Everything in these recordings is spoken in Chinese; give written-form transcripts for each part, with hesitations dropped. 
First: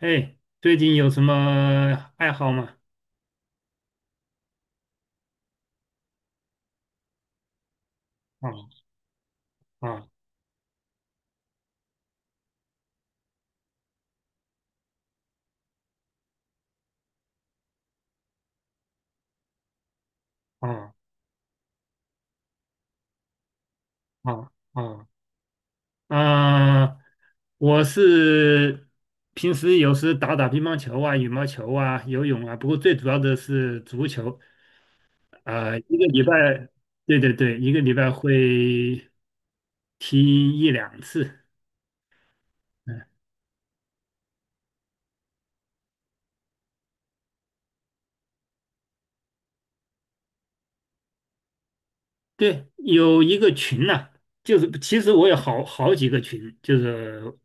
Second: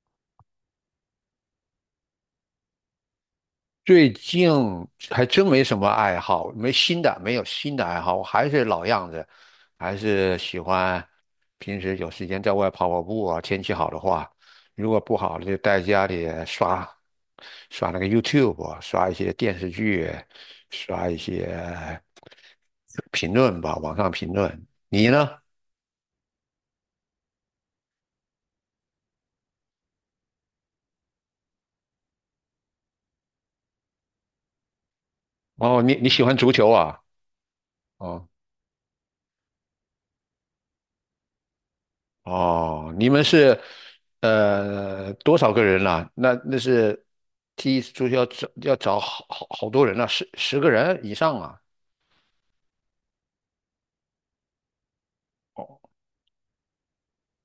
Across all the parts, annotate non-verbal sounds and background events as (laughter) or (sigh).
哎，最近有什么爱好吗？最近还真没什么爱好，没新的，没有新的爱好，我还是啊老样子，还啊是喜欢平时有时间在外跑跑步啊。天气好的话，如果不好就在家里刷刷那个 YouTube，啊刷一些电视剧，啊刷一些评论吧，网上评啊论。啊！你呢？啊！我是平时有时打打乒乓球啊、羽毛球啊、游泳啊，不过最主要的是足球。啊、哦，你一个你礼喜欢足拜，球啊？对对对，一个礼拜哦。会踢一两次。哦，你们是多少个人啦、那是踢一次足球要找要找好多人啊，十个人以上啊。对，有一个群呐、就是其实我有好哦，好几个群，就是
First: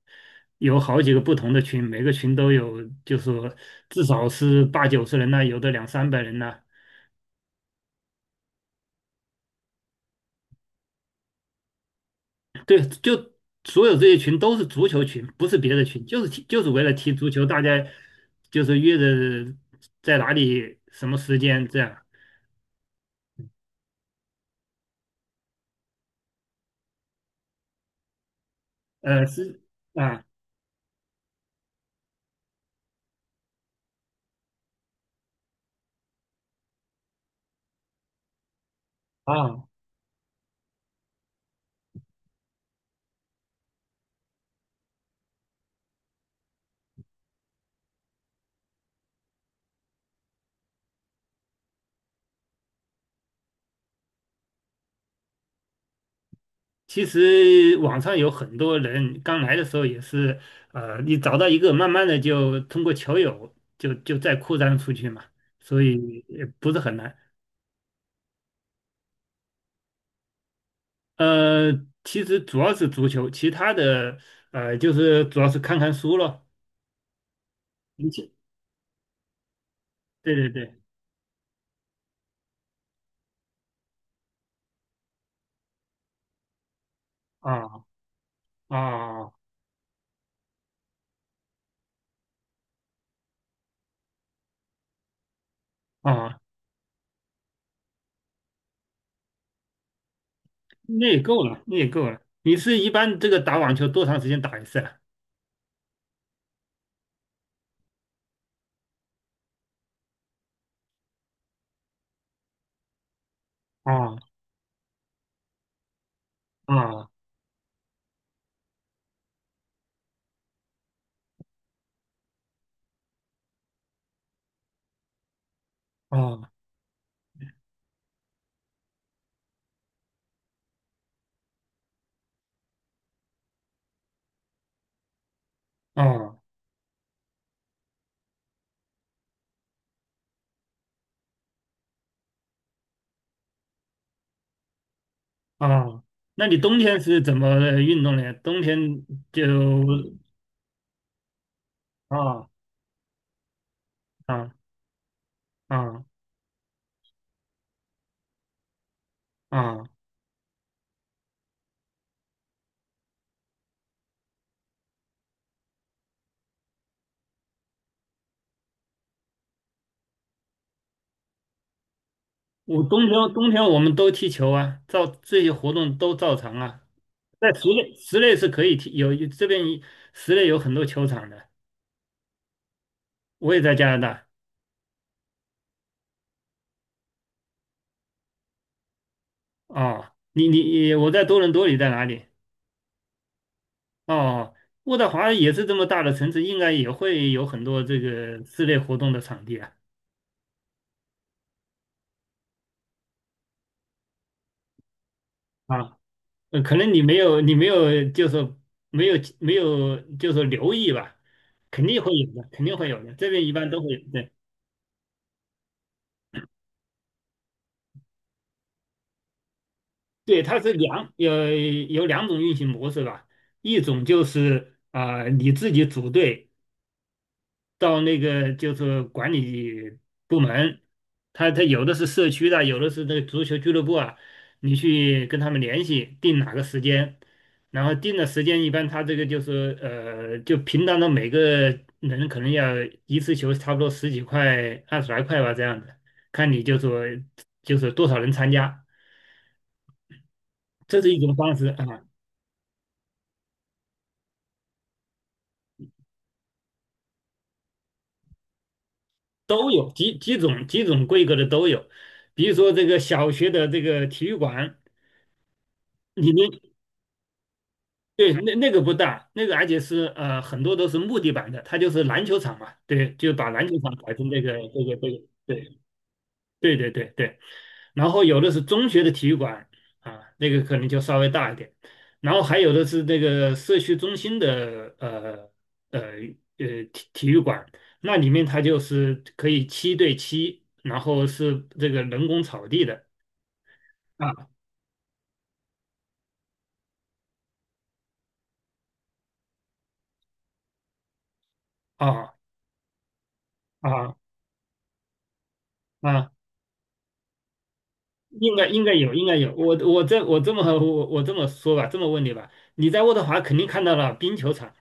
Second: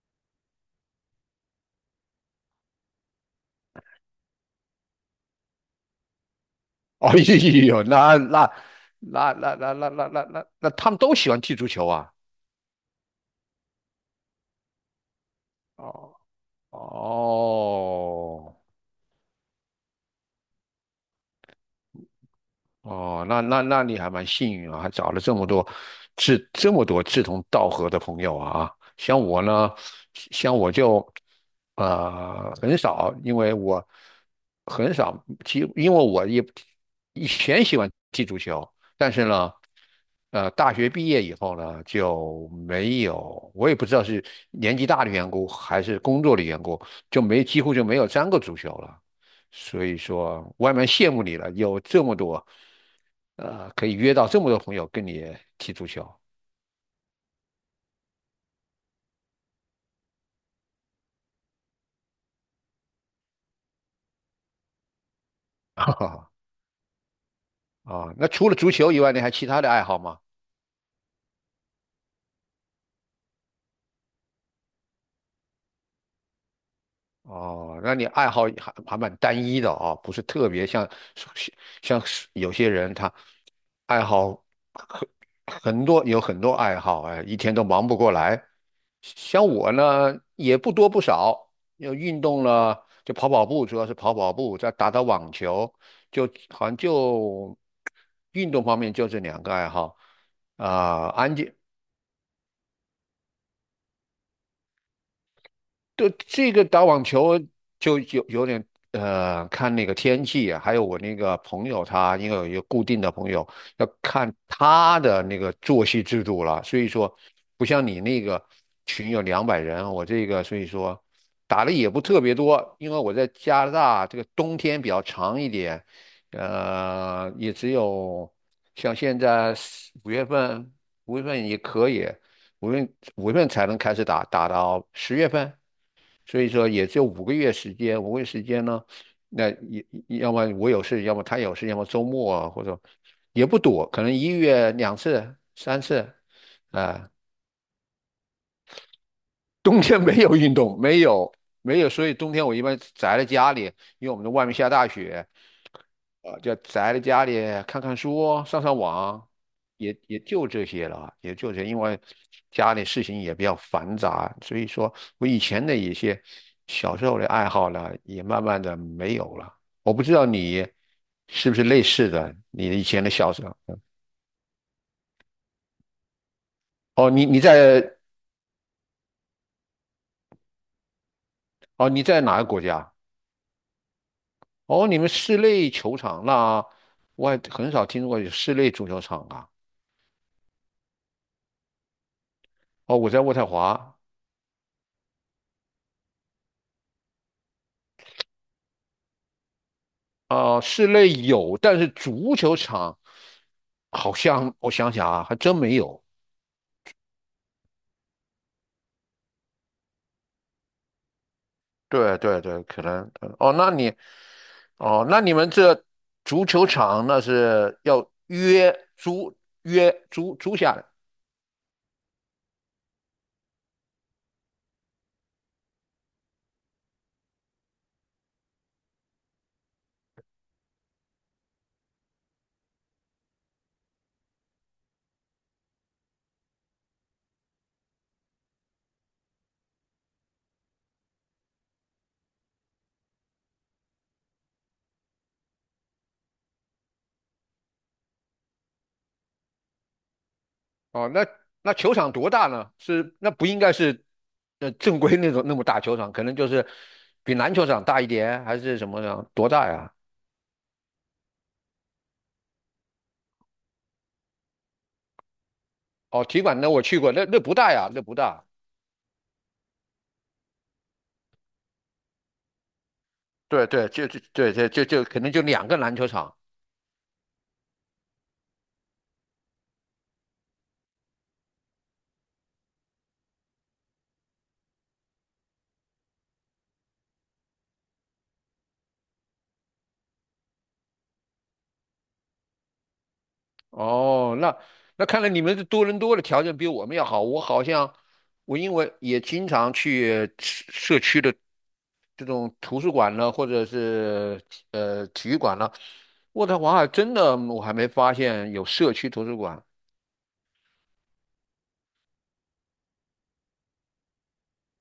有好几个不同的群，每个群都有，就是说至少是八九十人呐、有的两三百人呐、(laughs) 哎呦，那他们都喜欢踢足球啊。对，就所有这些群都是足球群，不是别的群，哦就是踢就是为了踢足球，大家哦。就是约着在哪里什么时间这样。哦，那你还蛮幸运啊，还找了这么多志同道合的朋友啊。像我是呢，啊像我就很少，因为我很少踢，因为我也以前喜欢踢足球，但是呢，啊，大学毕业以后呢就没有，我也不知道是年纪大的缘故还是工作的缘故，就没几乎就没有沾过足球了。所以说外面羡慕你了，有这么多，可以约到这么多朋友跟你踢足球。(laughs) 其实网上有很多人刚来的时候也是，你找到一个，慢慢的就通过球友就再扩张出去嘛，所哈以哈，也不是很难。啊，那除了足球以外，你还其他的爱好吗？呃，其实主要是足球，其他的就是主要是看看书咯。哦，那你你爱去，好还蛮单一的啊，不是对特对别对，像有些人他爱好很很多爱好，哎，一天都啊忙不过来。啊像我呢，也不多不少，要运动了，就跑跑步，主要是跑跑步，再打打网球，就啊，好像就运动方面就这两个爱好那啊。也安够静了，那也够了。你是一般这个打网球多长时间打一次对，这个打网球就有点，看那个天气啊，还有我那个朋友他，因为有一个固定的朋友，要啊？看他的那个作息制度了。啊所以啊说，不像你那个群有200人，我这个所以说打的也不特别多，因为我在加拿大这个冬天比较长一点，啊也只有像现在四五月份，五月份也可以，五月五月份才能开始打，打到10月份。啊！所以说也只有五个月时间，五个月时间呢，那也要么我有事，要么他有事，要么周末啊，或者也不多，可能一月两次、三啊，次。那你冬天是怎么运动呢？冬天就冬天没有运动，没有没有，所以冬天啊我一般宅在家里，因为我们的外啊面下大雪。啊啊，就宅在家里看看书、上上网，啊，也就这些了啊，也就这些。因为家里事情也比较繁杂，所以说我以前的一些小时候的爱好呢，也慢慢的没有了。我不知道你是不是类似的，你我以冬前的小天时冬候。天我们都踢球啊，照这些活动都照常啊。哦，在室内室内是可以踢，有这边室内有很多球场的。你在哪个国家？我也在加拿大哦，你们室内球场，那我还很少听说过有室内足球场啊。啊，你，我在多伦多，你在哪里？哦，我在渥太华，哦，渥太华也是这么大的城市，应该也会有很多这个室内活动的场地啊室内有，但是足球场好像我想想啊，还真没啊。有。可能你没有，你没有，就是说没有，没有，就是说留意吧，肯定会对有对的，对，肯定可会有能的。这边一哦，般那都会你有，对，哦，那你们这足球场那是要租约租对，租它是下来。有两种运行模式吧，一种就是啊、你自己组队，到那个就是管理部门，他有的是社区的，有的是那个足球俱乐部啊，你去跟他们联系，定哪个时间，然后定的时间一般他这个就是就平常的每个人可能要一次球差不多十几块、二十来块吧这样子，看你就说就是多少人参加，这哦，是一那种方式那啊，球场多大呢？是那不应该是正规那种那么大球场，可能就是比篮球场大一点，还是什么呢？多大都有呀？几种规格的都有，比如说这个小学的这个体育馆。哦，里体育面馆那我去过，那不大呀，那不对，大。那个不大，那个而且是很多都是木地板的，它就是篮球场嘛，对，就把对篮球对，场改成这对个对这个这可个，能就两对个篮球场。对对对对。然后有的是中学的体育馆啊，那个可能就稍微大一点，然后还有的是那个社区中心的呃体育馆，那里面它就是可以七对七，然后是这个人工草地的哦，啊那看来你们的多伦多的条件比我们要好。我好像我因为也经常去社区的这啊种图书馆呢，或者啊是体育馆呢，啊。渥太华还真的我还没发现应有该应该社区有，应图该书有。馆。我这么说吧，这么问你吧，你在渥太华肯定看到了冰球场，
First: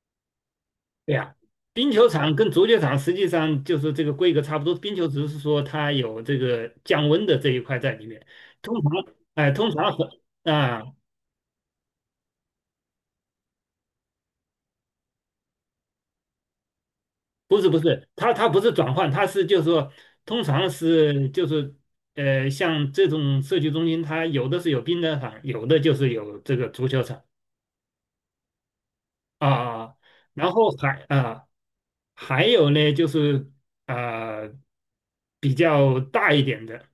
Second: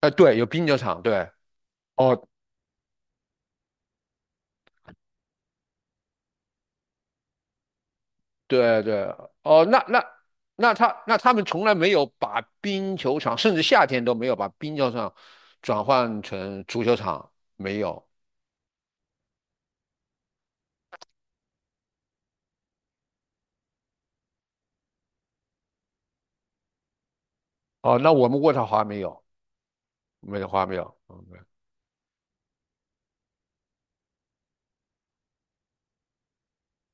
哎、对，有冰球场，对对。呀、冰球哦，场跟足球场实际上就是这个规格差不多，冰球只是说它有这个降温的这一块在里面。通对常，对。哎、哦，通那常那很那啊、他那他们从来没有把冰球场，甚至夏天都没有把冰球场转换成足球场，不是不没有。是，它不是转换，它是就是说，通常是就是，像这种社区中心，它有的是有冰的场，有的就是有这个足球场哦，那我们渥太华没有。啊。没得然花后没有，还嗯。啊、还有呢，就是呃比较大一点的，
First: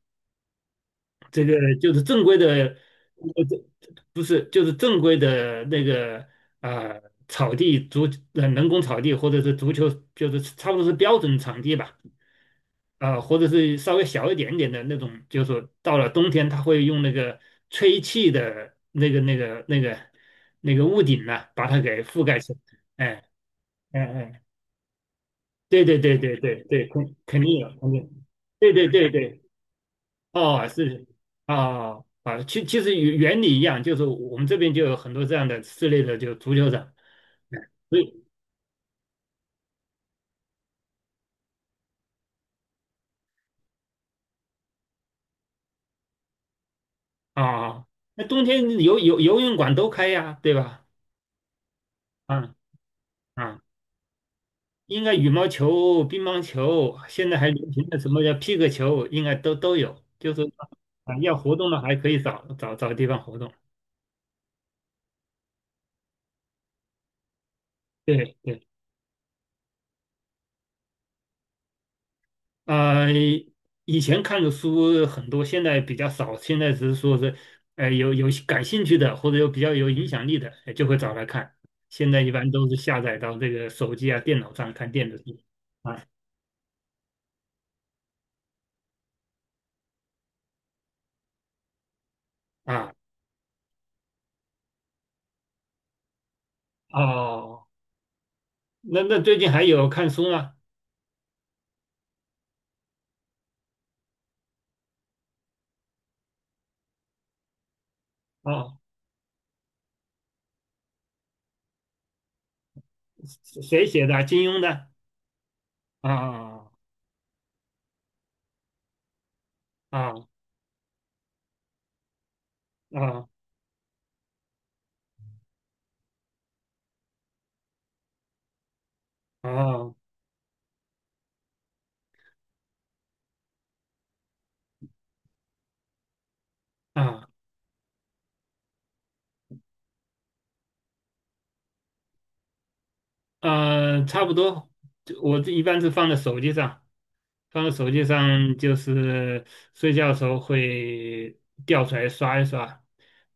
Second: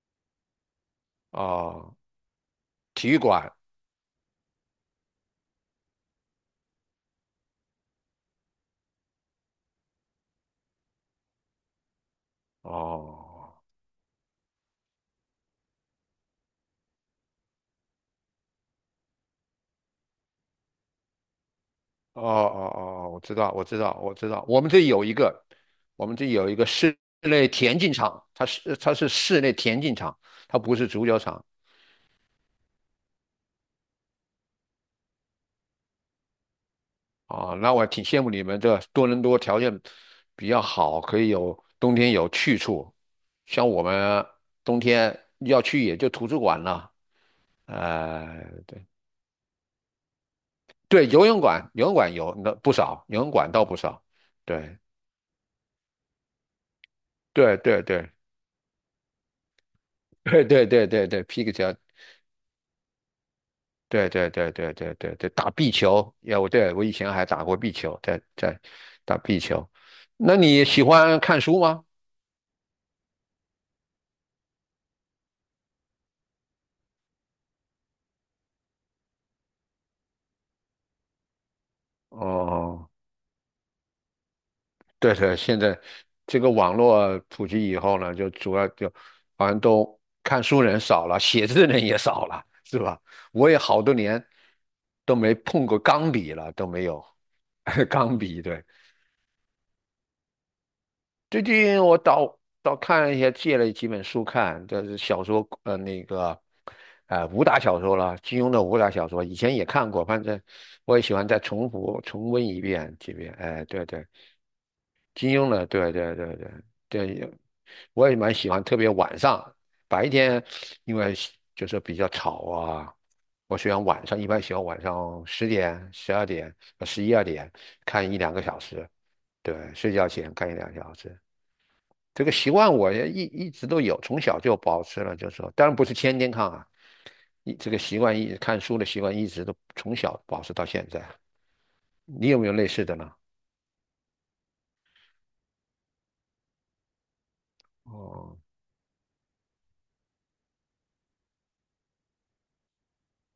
这个就哦，是正规的，体育馆，这不是就是正规的那个呃草地足人工草地或者是足球，就是差不多是标准场地吧，或者哦，是稍微小一点点的那种，就是说到了冬天，它会用那个吹气的那个屋顶呢、把它给哦覆盖起来，哦哦，哦我哎知道，我知道，嗯我知嗯。哎道，对对我对们这里对有一对个对，室肯肯内定有，田肯径定，场，它对是对它是对室对，内田径场，它哦，不是是足球场。啊啊，其实原理一样，就是我们这边就有很多这样的室内的就足球场，啊，嗯那我所挺羡以慕你们这多伦多条件比较好，可以有冬天有去处。像我们冬天要去也就图书馆了，啊，那冬天对游泳馆都开呀，对吧？对，游泳馆有嗯那不少，游泳馆嗯，倒不少，对。应该羽毛球、乒乓球，现在还对流对行的什对，么叫皮克球，应该都有，(laughs) 就是对对对对啊，对，要皮克活球，动的还可以找地方活动，对对对对对对对，打壁球。要我对我以前还打过壁球，对对。打壁球。那你喜欢看书吗？呃，以前看的书很多，现在比较少。现在只是说是，有感兴趣的或者有比较有影响力的，就会找来看。现在一般都是哦，下载到这个手机啊、电脑上看电对子对，书。现在啊这个网络普及以后呢，就主要就好像都看书人少了，写字人也少了，是啊吧？我也好多年都没碰过钢笔了，都没有 哦，(laughs) 钢笔，对。那最近还有看书吗？最近我倒看一些，借了几本书看，就是小说，武打小说了，金庸的哦，武打小说，以前也看过，反正我也喜欢再重复重温一遍几遍。谁哎，对谁对，写的啊金庸的？金庸的，对对对对啊对。我也蛮喜欢，特别晚上，白啊天因为就是比较吵啊，啊我喜欢晚上，一般喜欢晚上10点、12点、十一二点看一两个小时，对，啊睡觉前看一两个小时。这个习惯我也一直都有，从小就保持了，就是说，当然不是天天看啊，啊！一这个习惯一看书的习惯一直都从小保持到现在。你有没有类似的呢？差不多，就我这一般是放在手机上，放在手机哦上就是睡觉的时候会调出来刷一刷，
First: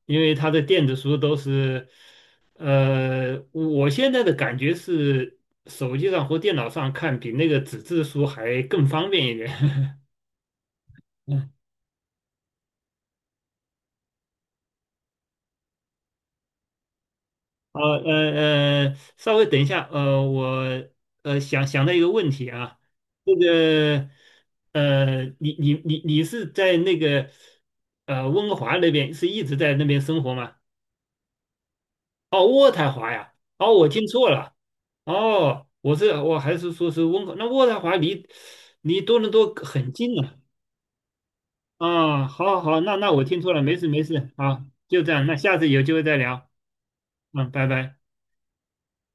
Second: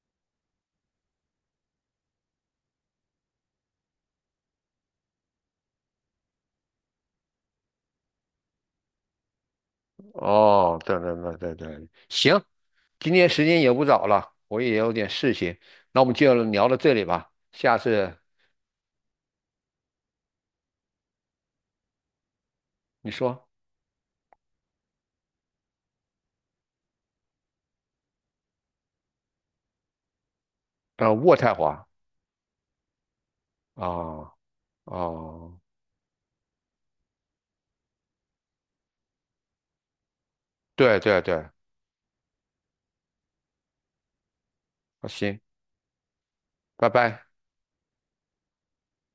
因为它的电子书都是，我现在的感觉是手机上或电脑上看比那个纸质书还更方便一点。哦，对对对对 (laughs) 对，行，今天时间也不早了，我也有点事情，那我们就聊到这里吧。下好，次稍微等一下，我想到一个问题啊，你这说，个你是在那个温哥华那边是一直在那边生活吗？渥太华，哦，渥太华呀，哦，我听错哦了，哦，哦，我还是说是温哥，那渥太华离多伦多很近呢。对对对，啊，好好好，那我听错了，没事没事，啊，就好这样，那行，下次有机会再聊，拜拜。嗯，拜拜。